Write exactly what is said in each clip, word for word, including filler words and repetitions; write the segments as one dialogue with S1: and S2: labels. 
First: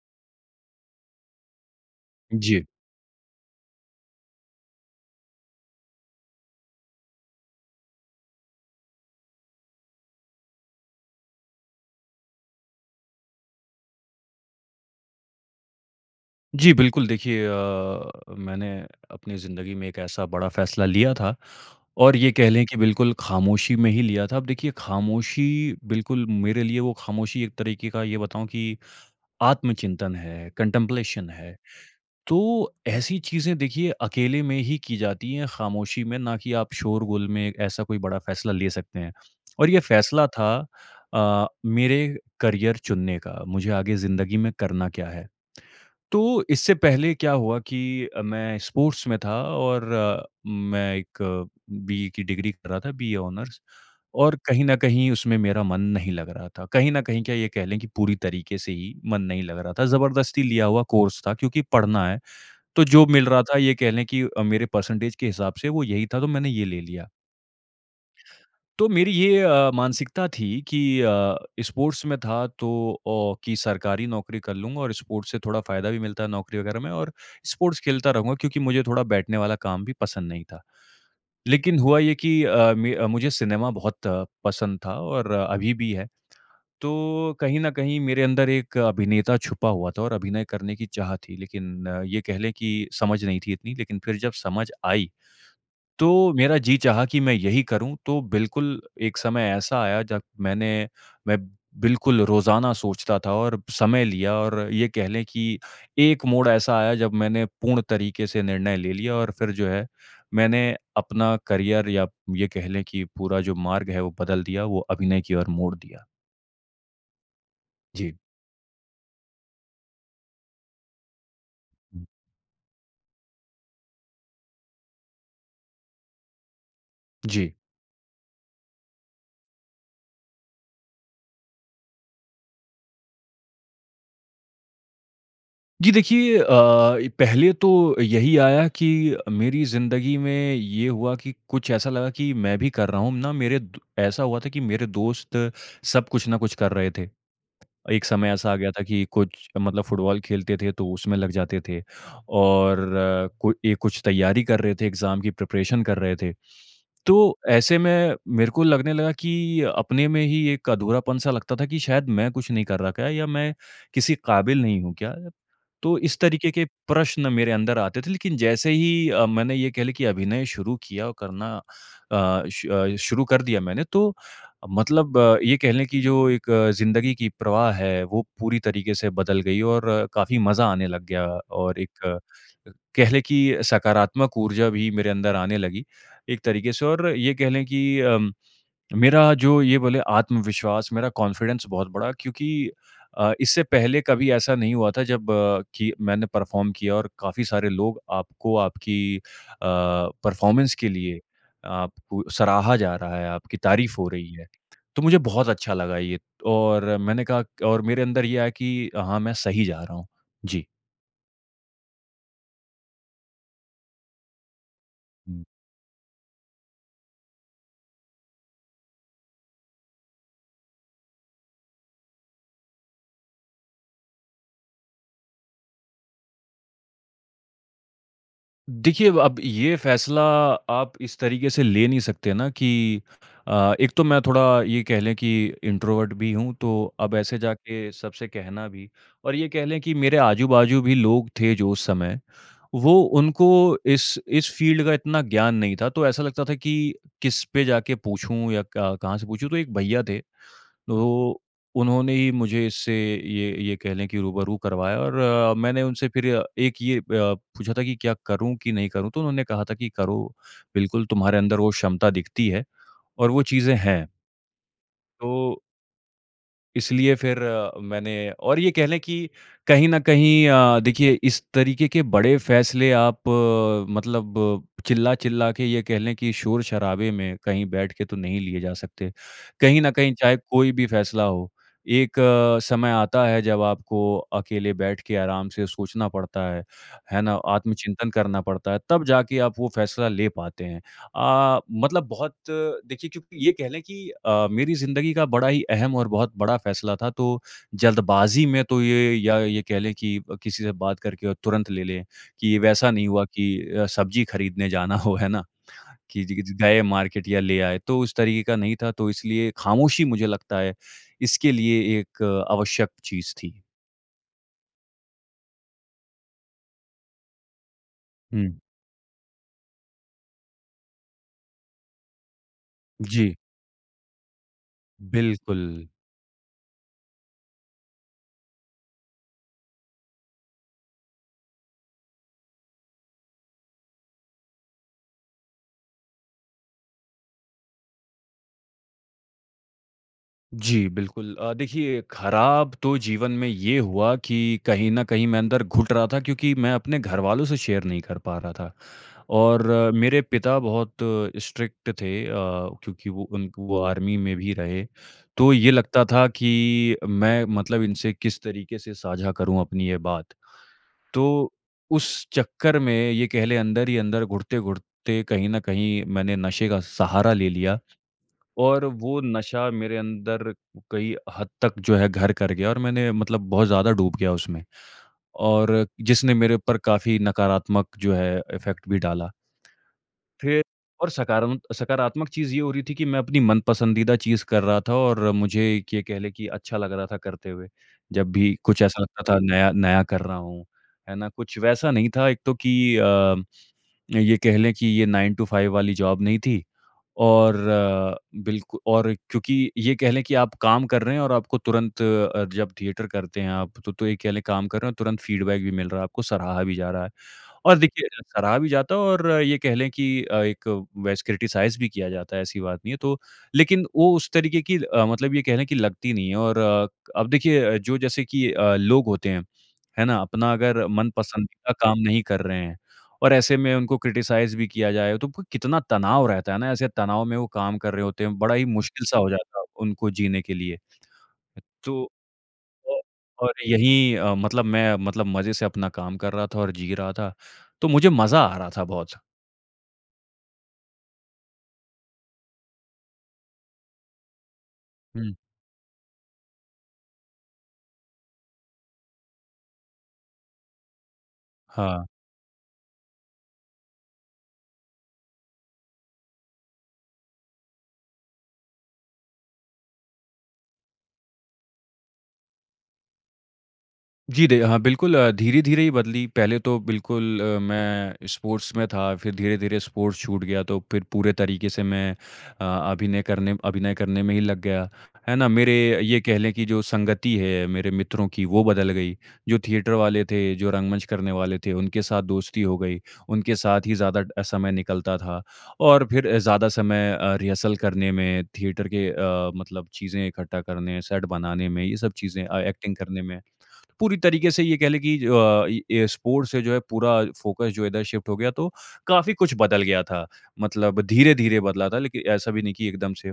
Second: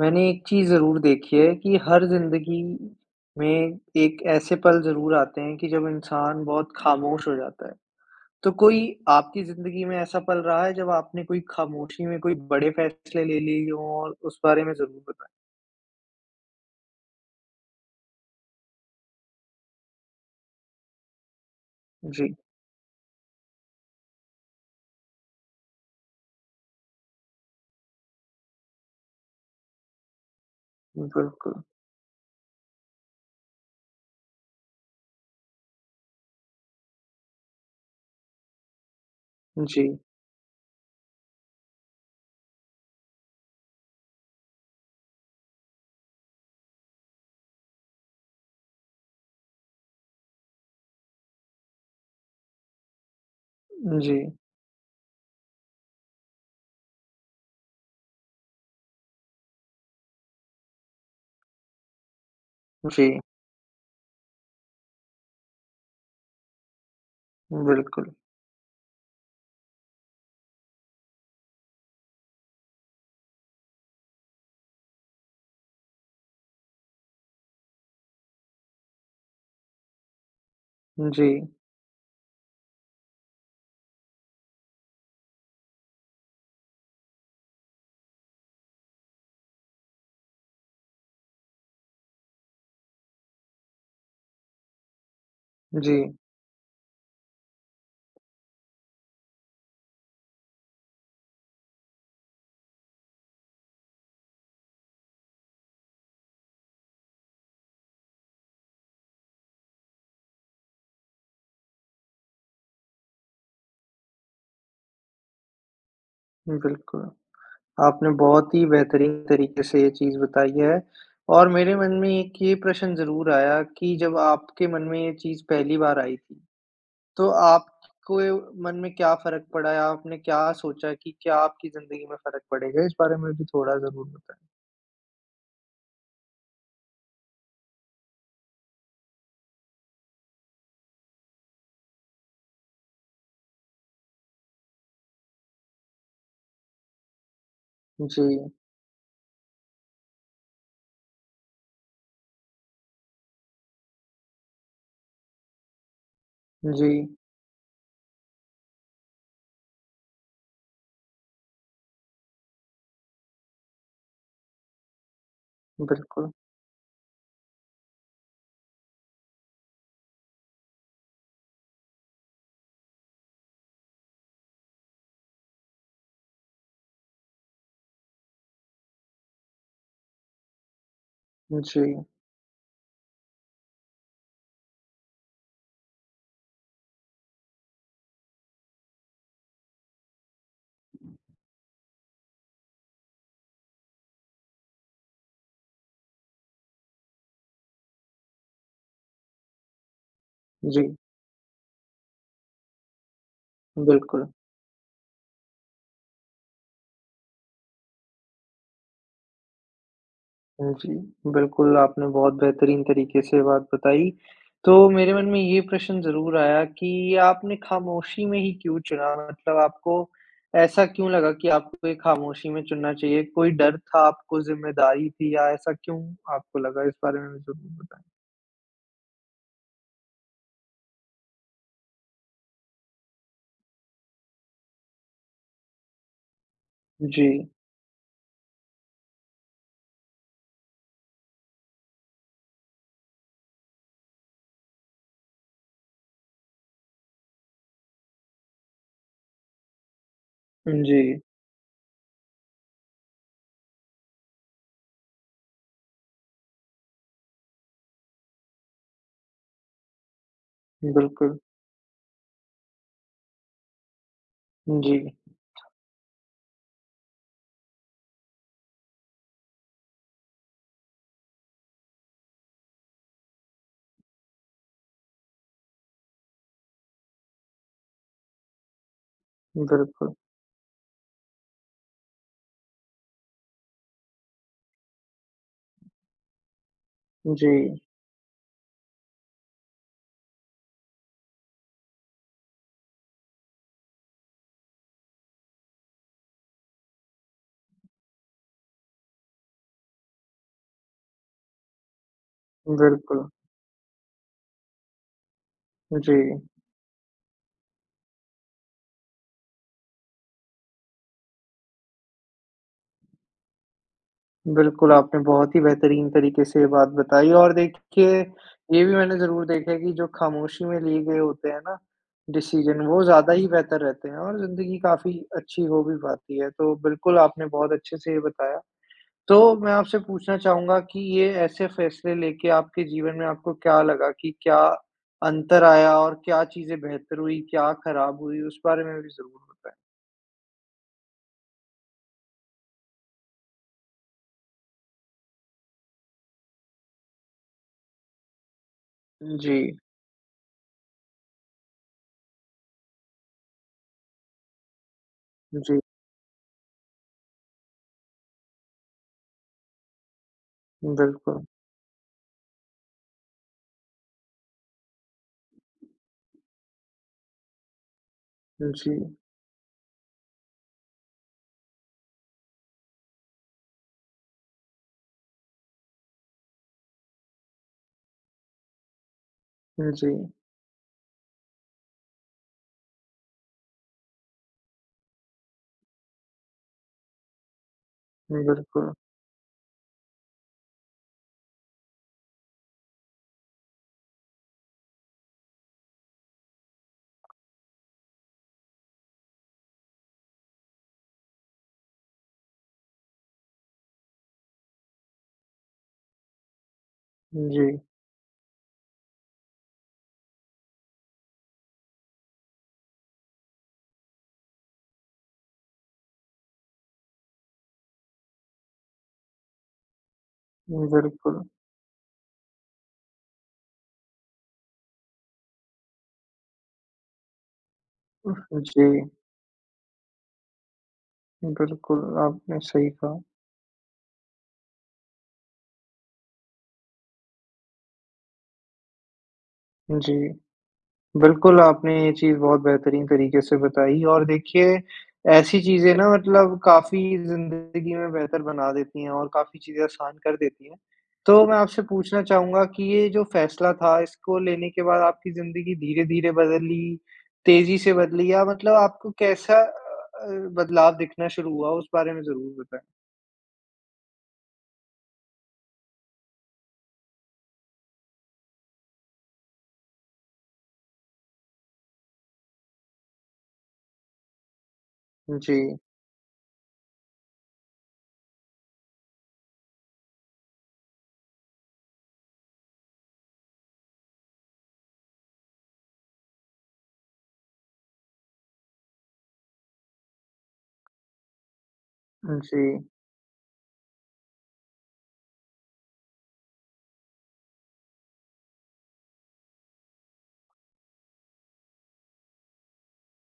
S1: मैंने एक चीज़ ज़रूर देखी है कि हर ज़िन्दगी
S2: जी।
S1: में एक ऐसे पल ज़रूर आते हैं कि जब इंसान बहुत खामोश हो जाता है। तो कोई आपकी ज़िन्दगी में ऐसा पल रहा है जब आपने कोई खामोशी में कोई बड़े फैसले ले लिए हों, और उस बारे में ज़रूर बताएँ?
S2: जी, बिल्कुल। देखिए अ, मैंने अपनी ज़िंदगी में एक ऐसा बड़ा फैसला लिया था, और ये
S1: जी।
S2: कह लें कि बिल्कुल खामोशी में ही लिया था। अब देखिए खामोशी, बिल्कुल मेरे लिए वो खामोशी एक तरीके का ये बताऊँ कि आत्मचिंतन है, कंटेम्प्लेशन है।
S1: बिल्कुल।
S2: तो ऐसी चीज़ें देखिए अकेले में ही की जाती हैं, खामोशी में, ना कि आप शोर गुल में ऐसा कोई बड़ा फैसला ले सकते हैं। और ये
S1: जी।
S2: फैसला था अ, मेरे करियर चुनने का, मुझे आगे ज़िंदगी में करना क्या है। तो इससे पहले क्या हुआ कि अ, मैं स्पोर्ट्स में था और मैं एक बीए की डिग्री कर रहा था, बीए ऑनर्स,
S1: जी।
S2: और कहीं न कहीं उसमें मेरा मन नहीं लग रहा था। कहीं न कहीं क्या, ये कह लें कि पूरी तरीके से ही मन नहीं लग रहा था, ज़बरदस्ती लिया हुआ कोर्स था क्योंकि पढ़ना है। तो जो
S1: जी।
S2: मिल रहा था, ये कह लें कि अ, मेरे परसेंटेज के हिसाब से वो यही था, तो मैंने ये ले लिया।
S1: उम, बिल्कुल।
S2: तो मेरी ये अ, मानसिकता थी कि अ, स्पोर्ट्स में था तो ओ कि सरकारी नौकरी कर लूँगा और स्पोर्ट्स से थोड़ा फ़ायदा भी मिलता है नौकरी वग़ैरह में और स्पोर्ट्स खेलता रहूँगा क्योंकि मुझे थोड़ा बैठने वाला काम भी पसंद नहीं था।
S1: जी।
S2: लेकिन हुआ ये कि अ, मे अ, मुझे सिनेमा बहुत पसंद था और अभी भी है। तो कहीं न कहीं मेरे अंदर एक अभिनेता छुपा हुआ था और अभिनय करने की चाह थी। लेकिन ये कह ले कि समझ नहीं थी इतनी। लेकिन फिर जब समझ आई। तो
S1: जी।
S2: मेरा जी चाहा कि मैं यही करूँ। तो बिल्कुल एक समय ऐसा आया जब मैंने मैं बिल्कुल रोज़ाना सोचता था और समय लिया और ये कह ले कि एक मोड़ ऐसा आया जब मैंने पूर्ण तरीके से निर्णय ले लिया और फिर जो है मैंने अपना करियर या ये कह ले कि पूरा जो मार्ग है वो बदल दिया, वो अभिनय की ओर मोड़ दिया।
S1: उम, बिल्कुल। आपने
S2: जी।
S1: बहुत ही बेहतरीन तरीके से ये चीज़ बताई है। और मेरे मन
S2: हुँ।
S1: में एक ये प्रश्न ज़रूर आया कि जब आपके मन में ये चीज़ पहली बार आई थी, तो
S2: जी।
S1: आप को य मन में क्या फ़र्क पड़ा है? आपने क्या सोचा कि क्या आपकी ज़िंदगी में फ़र्क पड़ेगा? इस बारे में भी थोड़ा ज़रूर बताएँ।
S2: जी, देखिए अ, पहले तो यही आया कि मेरी ज़िंदगी में ये हुआ कि कुछ ऐसा लगा कि मैं भी कर रहा हूँ ना, मेरे द ऐसा हुआ था कि मेरे दोस्त सब कुछ ना कुछ कर रहे थे। एक समय
S1: जी।
S2: ऐसा आ गया था कि कुछ मतलब फुटबॉल खेलते थे, तो उसमें लग जाते थे और कोई ऐ कुछ तैयारी कर रहे थे, एग्ज़ाम की प्रिपरेशन कर रहे थे।
S1: जी।
S2: तो ऐसे में मेरे को लगने लगा कि अपने में ही एक अधूरापन-सा लगता था कि, "शायद मैं कुछ नहीं कर रहा क्या? या मैं किसी काबिल नहीं हूँ क्या?" तो इस
S1: बिल्कुल।
S2: तरीके के प्रश्न मेरे अंदर आते थे, लेकिन जैसे ही अ, मैंने ये कह लें कि अभिनय शुरू किया करना अ, श अ, शुरू कर दिया मैंने, तो मतलब ये कह लें कि जो एक ज़िंदगी की प्रवाह है, वो पूरी तरीके से बदल गई और काफ़ी मज़ा आने लग गया
S1: उम,
S2: और एक
S1: जी।
S2: अ, कह लें कि सकारात्मक ऊर्जा भी मेरे अंदर आने लगी, एक तरीके से और ये कह लें कि अ, मेरा जो ये बोले आत्मविश्वास, मेरा कॉन्फिडेंस बहुत बढ़ा क्योंकि अ, इससे पहले कभी ऐसा नहीं हुआ था, जब कि मैंने परफ़ॉर्म किया और काफ़ी सारे लोग आपको आपकी अ, परफ़ॉर्मेंस के
S1: जी।
S2: लिए आपको सराहा जा रहा है, आपकी तारीफ हो
S1: बिल्कुल।
S2: रही है। तो मुझे बहुत अच्छा लगा ये और मैंने कहा क और मेरे अंदर ये आया कि अ, हाँ, मैं सही जा रहा हूँ। जी।
S1: हुँ, जी। बिल्कुल, आपने बहुत बेहतरीन तरीके से ये बात बताई। तो मेरे मन में
S2: हुँ।
S1: ये प्रश्न ज़रूर आया कि आपने खामोशी में ही क्यों चुना? मतलब आपको ऐसा क्यों लगा कि आपको ये खामोशी में चुनना चाहिए? कोई डर था आपको, ज़िम्मेदारी थी या ऐसा क्यों आपको लगा? इस बारे में ज़रूर बताएँ।
S2: देखिए व अब ये फ़ैसला आप इस तरीके से ले नहीं सकते ना कि अ, एक तो मैं थोड़ा ये कह लें कि इंट्रोवर्ट भी हूँ तो अब ऐसे
S1: जी।
S2: जाके सबसे कहना भी और ये कह लें कि मेरे आजू-बाजू भी लोग थे जो उस समय वो उनको इस इस फ़ील्ड का इतना ज्ञान नहीं था। तो ऐसा लगता था कि किस पे जाके पूछूँ या क कहाँ से पूछूँ? तो एक भईया थे
S1: उम, जी।
S2: तो उन्होंने ही मुझे इससे ये ये कह लें कि रूबरू करवाया और मैंने उनसे फ़िर एक ये अ, पूछा था कि, "क्या करूँ कि नहीं करूँ?" तो उन्होंने कहा था कि "करो। बिल्कुल, तुम्हारे
S1: बिल्कुल।
S2: अंदर वो क्षमता दिखती है और वो चीज़ें हैं।
S1: उम, जी।
S2: तो इसलिए फिर अ, मैंने और ये कह लें कि कहीं न कहीं अ, देखिए इस तरीके के बड़े फैसले आप मतलब चिल्ला-चिल्ला के ये कह लें कि शोर-शराबे में कहीं बैठ के तो नहीं लिए जा सकते। कहीं न कहीं
S1: बिल्कुल।
S2: चाहे कोई भी फैसला हो। एक समय आता है जब आपको अकेले बैठ के आराम से सोचना पड़ता है। है ना?
S1: जी।
S2: आत्मचिंतन करना पड़ता है तब जाके आप वो फैसला ले पाते हैं। अ, मतलब बहुत देखिए क्योंकि ये कह लें कि अ, मेरी ज़िंदगी का बड़ा ही अहम और बहुत बड़ा फैसला था, तो जल्दबाज़ी में तो ये या ये कह लें कि किसी से बात करके और तुरंत ले लें कि वैसा नहीं हुआ
S1: बिल्कुल।
S2: कि अ, सब्जी खरीदने जाना हो, है ना? कि
S1: जी।
S2: जिग जि जाए मार्केट या ले आए। तो उस तरीके का नहीं था तो इसलिए ख़ामोशी मुझे लगता है इसके लिए एक आवश्यक चीज़ थी।
S1: बिल्कुल, आपने बहुत ही बेहतरीन तरीके से ये बात बताई और देखिए,
S2: हुँ।
S1: ये भी मैंने ज़रूर देखा है कि जो खामोशी में लिए गए होते हैं ना, डिसीज़न, वो ज़्यादा
S2: जी।
S1: ही बेहतर रहते हैं और ज़िंदगी काफ़ी
S2: बिल्कुल।
S1: अच्छी हो भी पाती है। तो बिल्कुल आपने बहुत अच्छे से ये बताया। तो मैं आपसे पूछना चाहूँगा कि ये ऐसे फ़ैसले लेके आपके जीवन में आपको क्या लगा कि क्या अंतर आया और क्या चीज़ें बेहतर हुईं? क्या खराब हुईं? उस बारे में भी ज़रूर बताएँ।
S2: जी, बिल्कुल। अ, देखिए, खराब तो जीवन में ये हुआ कि कहीं न कहीं मैं अंदर घुट रहा था क्योंकि मैं अपने घरवालों से शेयर नहीं कर पा रहा था
S1: उम,
S2: और
S1: जी।
S2: मेरे पिता बहुत स्ट्रिक्ट थे अ, क्योंकि वो उन क वो आर्मी में भी रहे। तो ये
S1: जी।
S2: लगता था कि मैं मतलब इनसे किस तरीके से साझा करूँ अपनी ये बात?
S1: बिल्कुल।
S2: तो उस चक्कर में ये कह लें, अंदर ही अंदर घुटते-घुटते कहीं न कहीं मैंने नशे का सहारा ले लिया
S1: उम,
S2: और
S1: जी।
S2: वो नशा मेरे अंदर कई हद तक जो है, घर कर गया और मैंने मतलब बहुत ज़्यादा डूब गया उसमें, और जिसने मेरे ऊपर काफ़ी नकारात्मक जो है, अफ़ेक्ट भी डाला।
S1: उम, जी।
S2: फिर और सकारम सकारात्मक चीज़ ये हो रही थी कि मैं अपनी मनपसंदीदा चीज़ कर रहा था और मुझे एक ये कह लें कि अच्छा लग रहा था करते हुए। जब
S1: उम,
S2: भी कुछ
S1: बिल्कुल।
S2: ऐसा लगता था, नया नया कर रहा हूँ। है ना? कुछ वैसा नहीं था, एक तो कि अ, अ, ये कह लें कि ये नाइन टू फाइव वाली जॉब नहीं थी और बिल्कु और क्योंकि ये कह लें कि आप काम कर रहे हैं और आपको तुरंत अ, जब थिएटर करते हैं आप, तो तो ये कह लें, काम कर रहे हैं और तुरंत फ़ीडबैक भी मिल रहा है आपको, सराहा भी जा रहा है।
S1: उम,
S2: और
S1: जी।
S2: देखिए, ज सराहा भी जाता है और ये कह लें कि अ, एक वैस क्रिटिसाइज़ भी किया जाता है, ऐसी बात नहीं है। तो लेकिन वो उस तरीके की अ, मतलब ये कह लें कि लगती नहीं है और अब देखिए अ, जो जैसे कि अ, लोग होते हैं, है ना? अपना अगर
S1: उम, बिल्कुल।
S2: मनपसंदीदा का काम नहीं कर रहे हैं और ऐसे में उनको क्रिटिसाइज़ भी किया जाए, तो क कितना तनाव रहता है ना? ऐसे तनाव में वो काम कर रहे होते हैं। बड़ा
S1: उहुँ,
S2: ही
S1: जी।
S2: मुश्किल-सा हो जाता है, उनको जीने के लिए।
S1: बिल्कुल,
S2: तो
S1: आपने सही
S2: अ,
S1: कहा।
S2: और यही अ, मतलब मैं मतलब मज़े से अपना काम कर रहा था और जी रहा था। तो मुझे मज़ा आ रहा था बहुत।
S1: जी। बिल्कुल आपने ये चीज़ बहुत बेहतरीन तरीके से बताई और देखिए
S2: हुँ।
S1: ऐसी चीज़ें ना मतलब काफ़ी ज़िन्दगी में बेहतर बना देती हैं और काफ़ी चीज़ें आसान कर देती हैं। तो मैं आपसे
S2: हाँ।
S1: पूछना चाहूँगा कि ये जो फैसला था इसको लेने के बाद आपकी ज़िन्दगी धीरे-धीरे बदली, तेज़ी से बदली या मतलब आपको कैसा अ अ, बदलाव दिखना शुरू हुआ? उस बारे में ज़रूर बताएँ।
S2: जी, दे हाँ, बिल्कुल धीरे-धीरे ही बदली। पहले तो बिल्कुल मैं स्पोर्ट्स में था। फिर धीरे-धीरे स्पोर्ट्स छूट गया तो फिर पूरे तरीके से मैं अ, अभिनय करने अभिनय करने में ही लग गया, है
S1: उम,
S2: ना? मेरे
S1: जी।
S2: ये कह लें की जो संगति है मेरे मित्रों की वो बदल गयी, जो थिएटर वाले थे, जो रंगमंच करने वाले थे उनके साथ दोस्ती हो गई। उनके साथ ही ज़्यादा अ, समय निकलता था। और फिर ज़्यादा समय अ, रिहर्सल करने में थिएटर के अ, मतलब चीज़ें इकट्ठा करने सेट बनाने में ये सब
S1: उम,
S2: चीज़ें अ,
S1: जी।
S2: एक्टिंग करने में। पूरी तरीके से ये कह लें की ज अ, ये स्पोर्ट्स से जो है पूरा फोकस जो है इधर शिफ्ट हो गया तो काफ़ी कुछ बदल गया था। मतलब धीरे-धीरे बदला था लेकिन ऐसा भी नहीं की एकदम से।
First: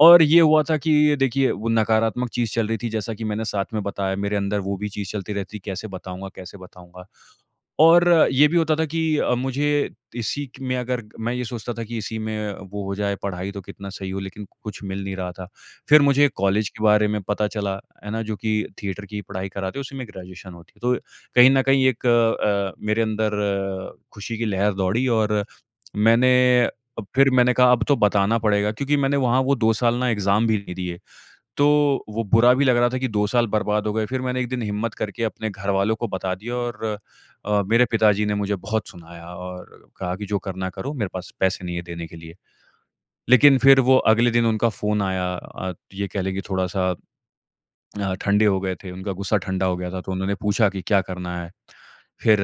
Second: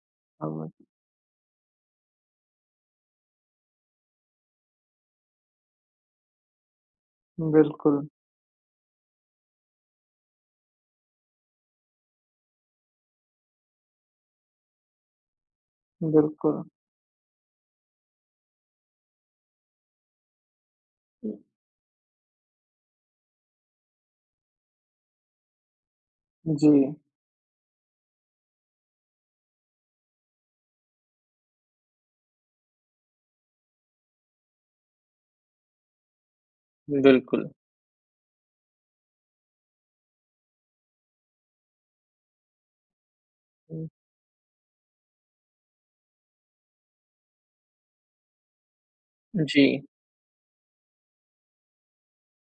S2: और ये हुआ
S1: अव
S2: था कि देखिए वो नकारात्मक चीज़ चल रही थी, जैसा की मैंने साथ में बताया मेरे अंदर वो भी चीज़ चलती रहती कैसे बताऊँगा? कैसे बताऊँगा?
S1: बिल्कुल।
S2: और ये भी होता था कि अ, मुझे इसी क में अगर मैं ये सोचता था कि इसी में वो हो जाए पढ़ाई तो कितना सही हो लेकिन कुछ मिल नहीं रहा था। फिर मुझे
S1: बिल्कुल।
S2: कॉलेज के बारे में पता चला है ना, जो कि थिएटर की पढ़ाई कराते उसी में ग्रेजुएशन होती है। तो कहीं न कहीं एक अ अ, मेरे अंदर खुशी की लहर दौड़ी और मैंने अ,
S1: जी।
S2: फिर मैंने कहा अब तो बताना पड़ेगा। क्योंकि मैंने वहाँ वो दो साल ना एग्ज़ाम भी नहीं दिए। तो वो बुरा भी लग रहा था कि दो साल बर्बाद हो गए। फिर मैंने एक दिन हिम्मत करके अपने घरवालों को बता दिया और
S1: बिल्कुल।
S2: अ, मेरे पिताजी ने मुझे बहुत सुनाया और कहा कि जो करना है करो मेरे पास पैसे नहीं है देने के लिए। लेकिन फिर
S1: उम
S2: वो अगले दिन उनका फ़ोन आया। अ, ये कह लें कि थोड़ा-सा अ, ठंडे हो गए थे। उनका गुस्सा ठंडा हो
S1: जी।
S2: गया था तो उन्होंने पूछा कि, "क्या करना है?" फिर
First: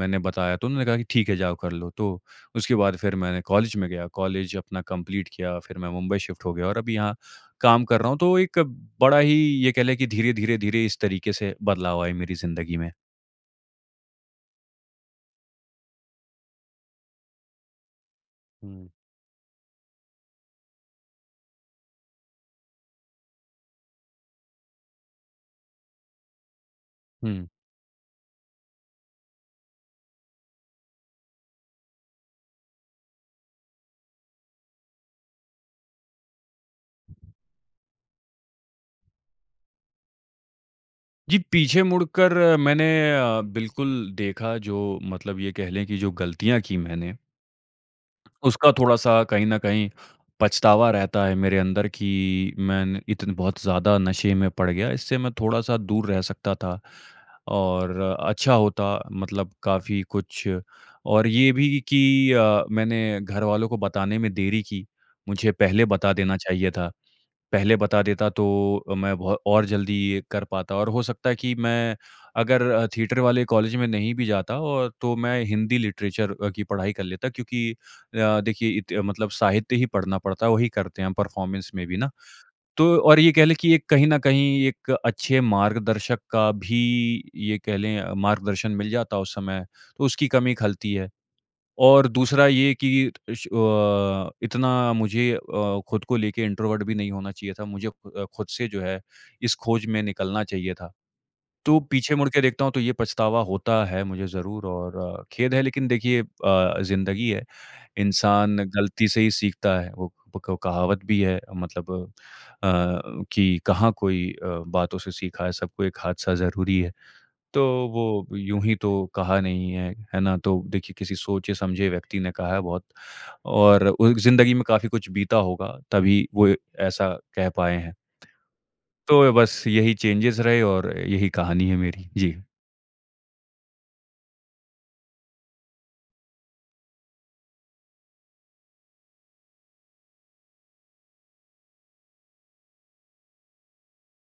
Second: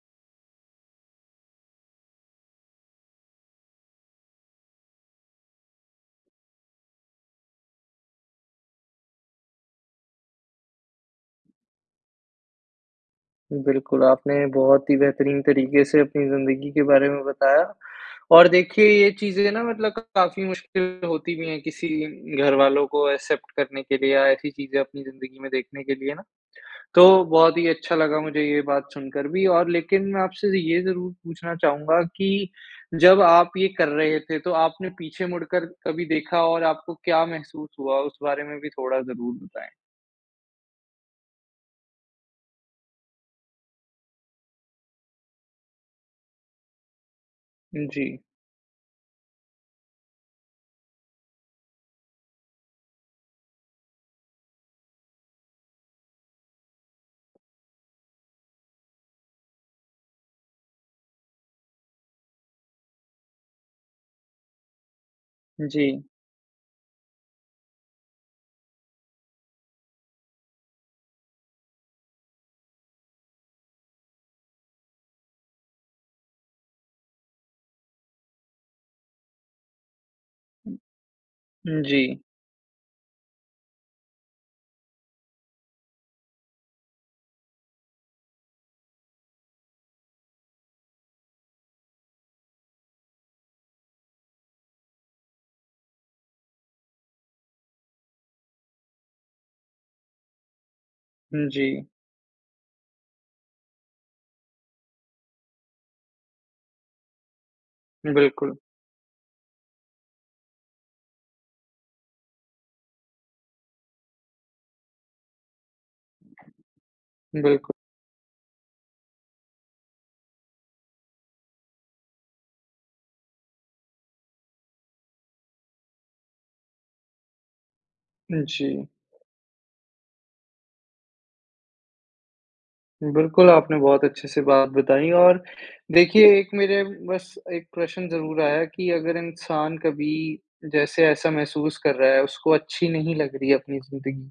S2: मैंने बताया तो उन्होंने कहा कि, "ठीक है जाओ कर लो।" तो उसके बाद फिर मैंने कॉलेज में गया। कॉलेज अपना कम्पलीट किया। फिर मैं मुंबई शिफ्ट हो गया और अभी यहाँ काम कर रहा हूँ। तो एक बड़ा ही ये कह लें की धीरे-धीरे धीरे इस तरीके से बदलाव आए मेरी ज़िन्दगी में।
S1: बिल्कुल आपने बहुत ही बेहतरीन तरीके से अपनी ज़िंदगी के बारे में बताया और देखिए
S2: हुँ।
S1: ये चीज़ें न मतलब क काफ़ी मुश्किल होती भी है किसी घरवालों को एक्सेप्ट करने के लिए या ऐसी चीज़ें अपनी ज़िंदगी में देखने के लिए न। तो
S2: हुँ।
S1: बहुत ही अच्छा लगा मुझे ये बात सुनकर भी और लेकिन मैं आपसे ये ज़रूर पूछना चाहूँगा कि जब आप ये कर रहे थे तो आपने पीछे मुड़कर कभी देखा और आपको क्या महसूस हुआ? उस बारे में भी थोड़ा ज़रूर बताएँ।
S2: जी पीछे मुड़कर मैंने अ बिल्कुल देखा जो मतलब ये कह लें की जो गलतियाँ की मैंने
S1: जी।
S2: उसका थोड़ा-सा कहीं न कहीं पछतावा रहता है मेरे अंदर कि मैंने इतने बहुत ज़्यादा नशे में पड़ गया, इससे मैं थोड़ा-सा दूर रह सकता था। और अच्छा होता मतलब काफ़ी कुछ और ये भी कि अ मैंने घरवालों को बताने में देरी की। मुझे पहले
S1: जी।
S2: बता देना चाहिए था। पहले बता देता तो अ मैं बहो और जल्दी ये कर पाता और हो सकता है कि मैं अगर अ थिएटर वाले कॉलेज में नहीं भी जाता और तो मैं हिंदी लिटरेचर अ की पढ़ाई कर लेता। क्योंकि अ देखिए इते मतलब साहित्य ही पढ़ना पड़ता है वही करते हैं हम परफॉर्मेंस
S1: हुँ
S2: में भी न।
S1: जी।
S2: तो और ये कह लें कि एक कहीं न कहीं एक अच्छे मार्गदर्शक का भी ये कह लें मार्गदर्शन मिल जाता उस समय, तो उसकी कमी ख़लती है। और दूसरा ये कि इश अ इतना मुझे अ खुद को लेके इंट्रोवर्ट भी नहीं होना चाहिए था। मुझे खु अ खुद से जो है इस खोज में निकलना चाहिए था।
S1: हुँ
S2: तो
S1: जी।
S2: पीछे मुड़ के देखता हूँ तो ये पछतावा होता है मुझे ज़रूर और खेद है लेकिन देखिए अ ज़िंदगी है।
S1: बिल्कुल।
S2: इंसान गलती से ही सीखता है। वो पक कहावत भी है मतलब अ कि कहाँ कोई अ बातों से सीखा है सबको एक हादसा ज़रूरी है। तो
S1: बिल्कुल।
S2: वो यूँ ही तो कहा नहीं है। है न? तो देखिए किसी सोचे समझे व्यक्ति ने कहा है बहुत और ओ एक ज़िंदगी में काफ़ी कुछ बीता होगा, तभी वो ऐसा कह पाए हैं।
S1: जी।
S2: तो ए बस यही चेंजेज रहे और यही कहानी है मेरी। जी।
S1: बिल्कुल, आपने बहुत अच्छे से बात बताई। और देखिए एक मेरे बस एक प्रश्न ज़रूर आया कि अगर इंसान कभी जैसे ऐसा महसूस कर रहा है उसको अच्छी नहीं लग रही है अपनी ज़िंदगी।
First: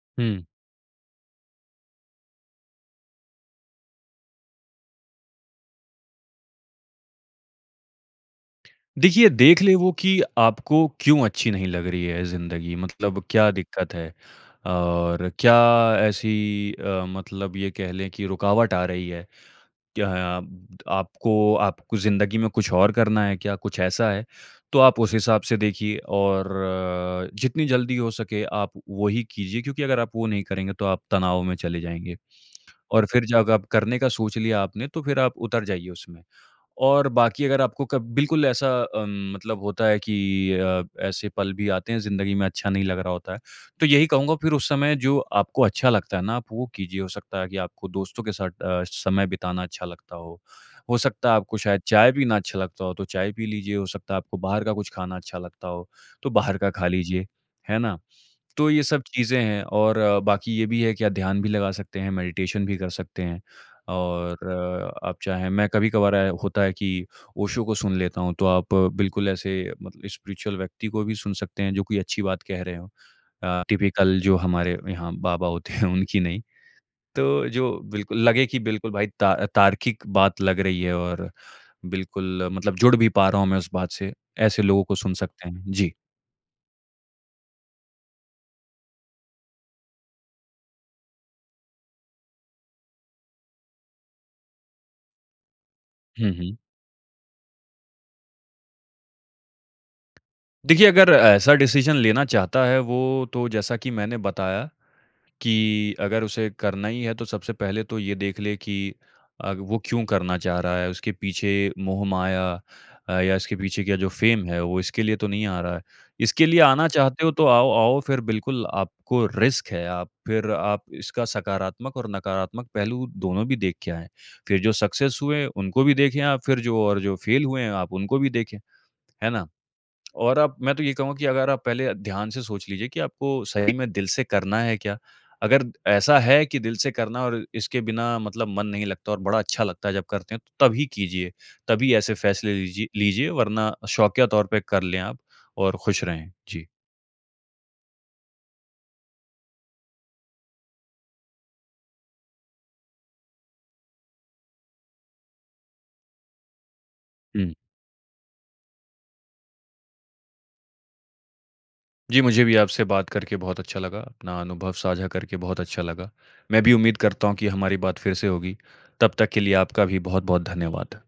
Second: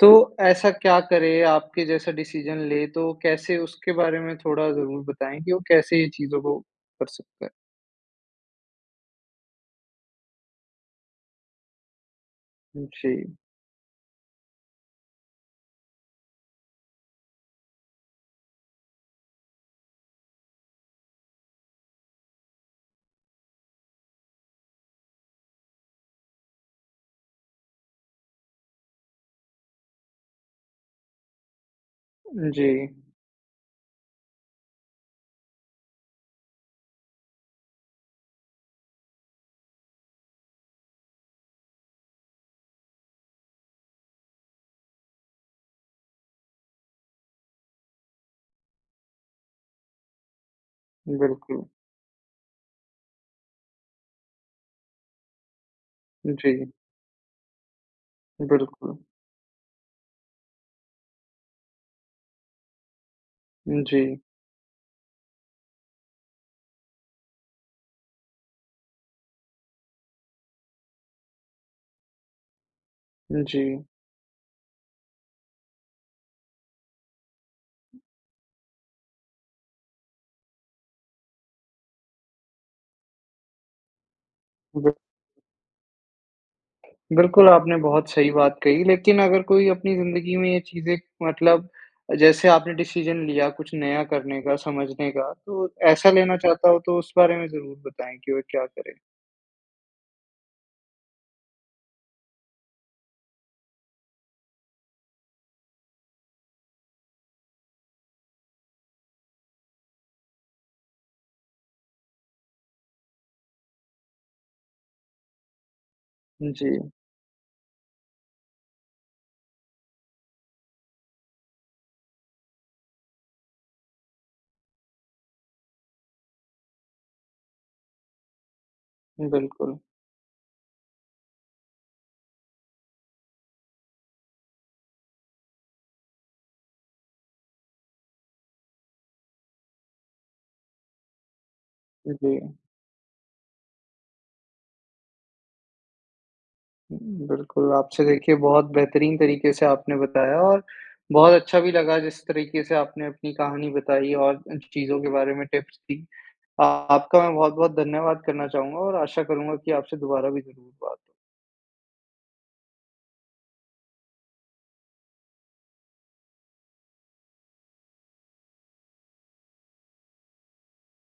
S1: तो
S2: हुँ।
S1: ऐसा क्या करे आपके जैसा डिसीज़न ले तो कैसे उसके बारे में थोड़ा ज़रूर बताएँ कि वो कैसे ये चीज़ों को कर सकता है?
S2: देखिए देख ले वो कि आपको क्यों अच्छी नहीं लग रही है ज़िंदगी मतलब
S1: जी।
S2: क्या दिक्कत है? और क्या ऐसी अ, मतलब ये कह लें कि रुकावट आ रही है? क्या अब त आपको आपको ज़िंदगी में कुछ और करना है क्या कुछ ऐसा है? तो आप उस हिसाब से देखिए। और जितनी जल्दी हो सके आप वहीं कीजिए क्योंकि अगर आप वो नहीं करेंगे तो आप तनाव में चले जाएँगे।
S1: अ, जी।
S2: और फ़िर जग आप करने का सोच लिया आपने तो फ़िर आप उतर जाइए उसमें। और बाकी अगर आपको क बिल्कुल ऐसा अम मतलब होता है कि अ, ऐसे पल भी आते हैं ज़िंदगी में अच्छा नहीं लग रहा होता है तो यही कहूँगा फ़िर उस समय जो आपको अच्छा लगता है ना आप वो कीजिए। हो सकता है कि आपको दोस्तों के साथ अ, समय बिताना अच्छा लगता हो। हो सकता है आपको
S1: बिल्कुल।
S2: शायद चाय पीना अच्छा लगता हो तो चाय पी लीजिए। हो सकता है आपको बाहर का कुछ खाना अच्छा लगता हो तो बाहर का
S1: जी।
S2: खा लीजिए। है ना? तो ये
S1: बिल्कुल।
S2: सब चीज़ें हैं और बाकी ये भी है कि या ध्यान भी लगा सकते हैं मेडिटेशन भी कर सकते हैं।
S1: जी।
S2: और आप चाहें मैं कभी-कभार अ, होता है कि ओशो को सुन लेता हूँ तो आप बिल्कुल ऐसे मत स्पिरिचुअल व्यक्ति को भी सुन सकते हैं जो कि अच्छी बात कह रहे हों। अ,
S1: जी।
S2: टिपिकल जो हमारे यहाँ बाबा होते हैं उनकी नहीं। तो जो बिल्कुल लगे कि बिल्कुल भाई ता तार्किक बात लग रही है और बिल्कुल मतलब जुड़ भी पा रहा हूँ मैं उस बात से ऐसे लोगों
S1: ब
S2: को सुन सकते हैं। जी।
S1: बिल्कुल, आपने बहुत सही बात कही। लेकिन अगर कोई अपनी ज़िन्दगी में ये चीज़ें मतलब अ, जैसे आपने डिसीज़न लिया कुछ नया करने का, समझने का तो ऐसा
S2: हुँ,
S1: लेना
S2: हुँ।
S1: चाहता हो तो उस बारे में ज़रूर बताएँ कि वो क्या करें?
S2: देखिए, अगर ऐसा डिसीज़न लेना चाहता है वो तो जैसा की मैंने बताया कि अगर उसे करना ही है तो सबसे पहले तो ये देख ले कि अग वो क्यों करना चाह रहा है? उसके पीछे मोह-माया अ, या इसके पीछे क्या जो फेम है, वो इसके लिए तो नहीं आ रहा है। इसके
S1: हुँ,
S2: लिए आना
S1: जी।
S2: चाहते हो तो आओ, आओ फिर बिल्कुल आपको रिस्क है। आप फिर आप इसका सकारात्मक और नकारात्मक पहलू दोनों भी देख के आएँ। फिर जो सक्सेस हुए उनको भी देखें आप, फिर जो और जो फेल हुए हैं आप उनको भी देखें। है
S1: उम,
S2: ना?
S1: बिल्कुल।
S2: और अब मैं तो ये कहूँगा कि अगर आप पहले ध्यान से सोच लीजिए कि आपको सही में दिल से करना है क्या? अगर द ऐसा है कि दिल से करना और इसके बिना मतलब मन नहीं लगता और बड़ा अच्छा लगता है जब करते हैं तो तभी कीजिए। तभी
S1: उ
S2: ऐसे
S1: जी।
S2: फैसले लीजि लीजिए वरना शौकिया तौर पे कर लेें आप और खुश रहें। जी।
S1: हुँ, बिल्कुल आपसे देखिए बहुत बेहतरीन तरीके से आपने बताया और बहुत अच्छा भी लगा जिस तरीके से आपने अपनी कहानी बताई और अ, च चीज़ों के बारे में टिप्स दी। आ आपका मैं
S2: हुँ, हुँ।
S1: बहुत-बहुत धन्यवाद करना चाहूँगा और आशा करूँगा की आपसे दोबारा भी ज़रूर बात हो।
S2: जी, मुझे भी आपसे बात करके बहुत अच्छा लगा। अपना अनुभव साझा करके बहुत अच्छा लगा। मैं भी उम्मीद करता हूँ कि हमारी बात फिर से होगी। तब तक के लिए आपका भी बहुत-बहुत धन्यवाद।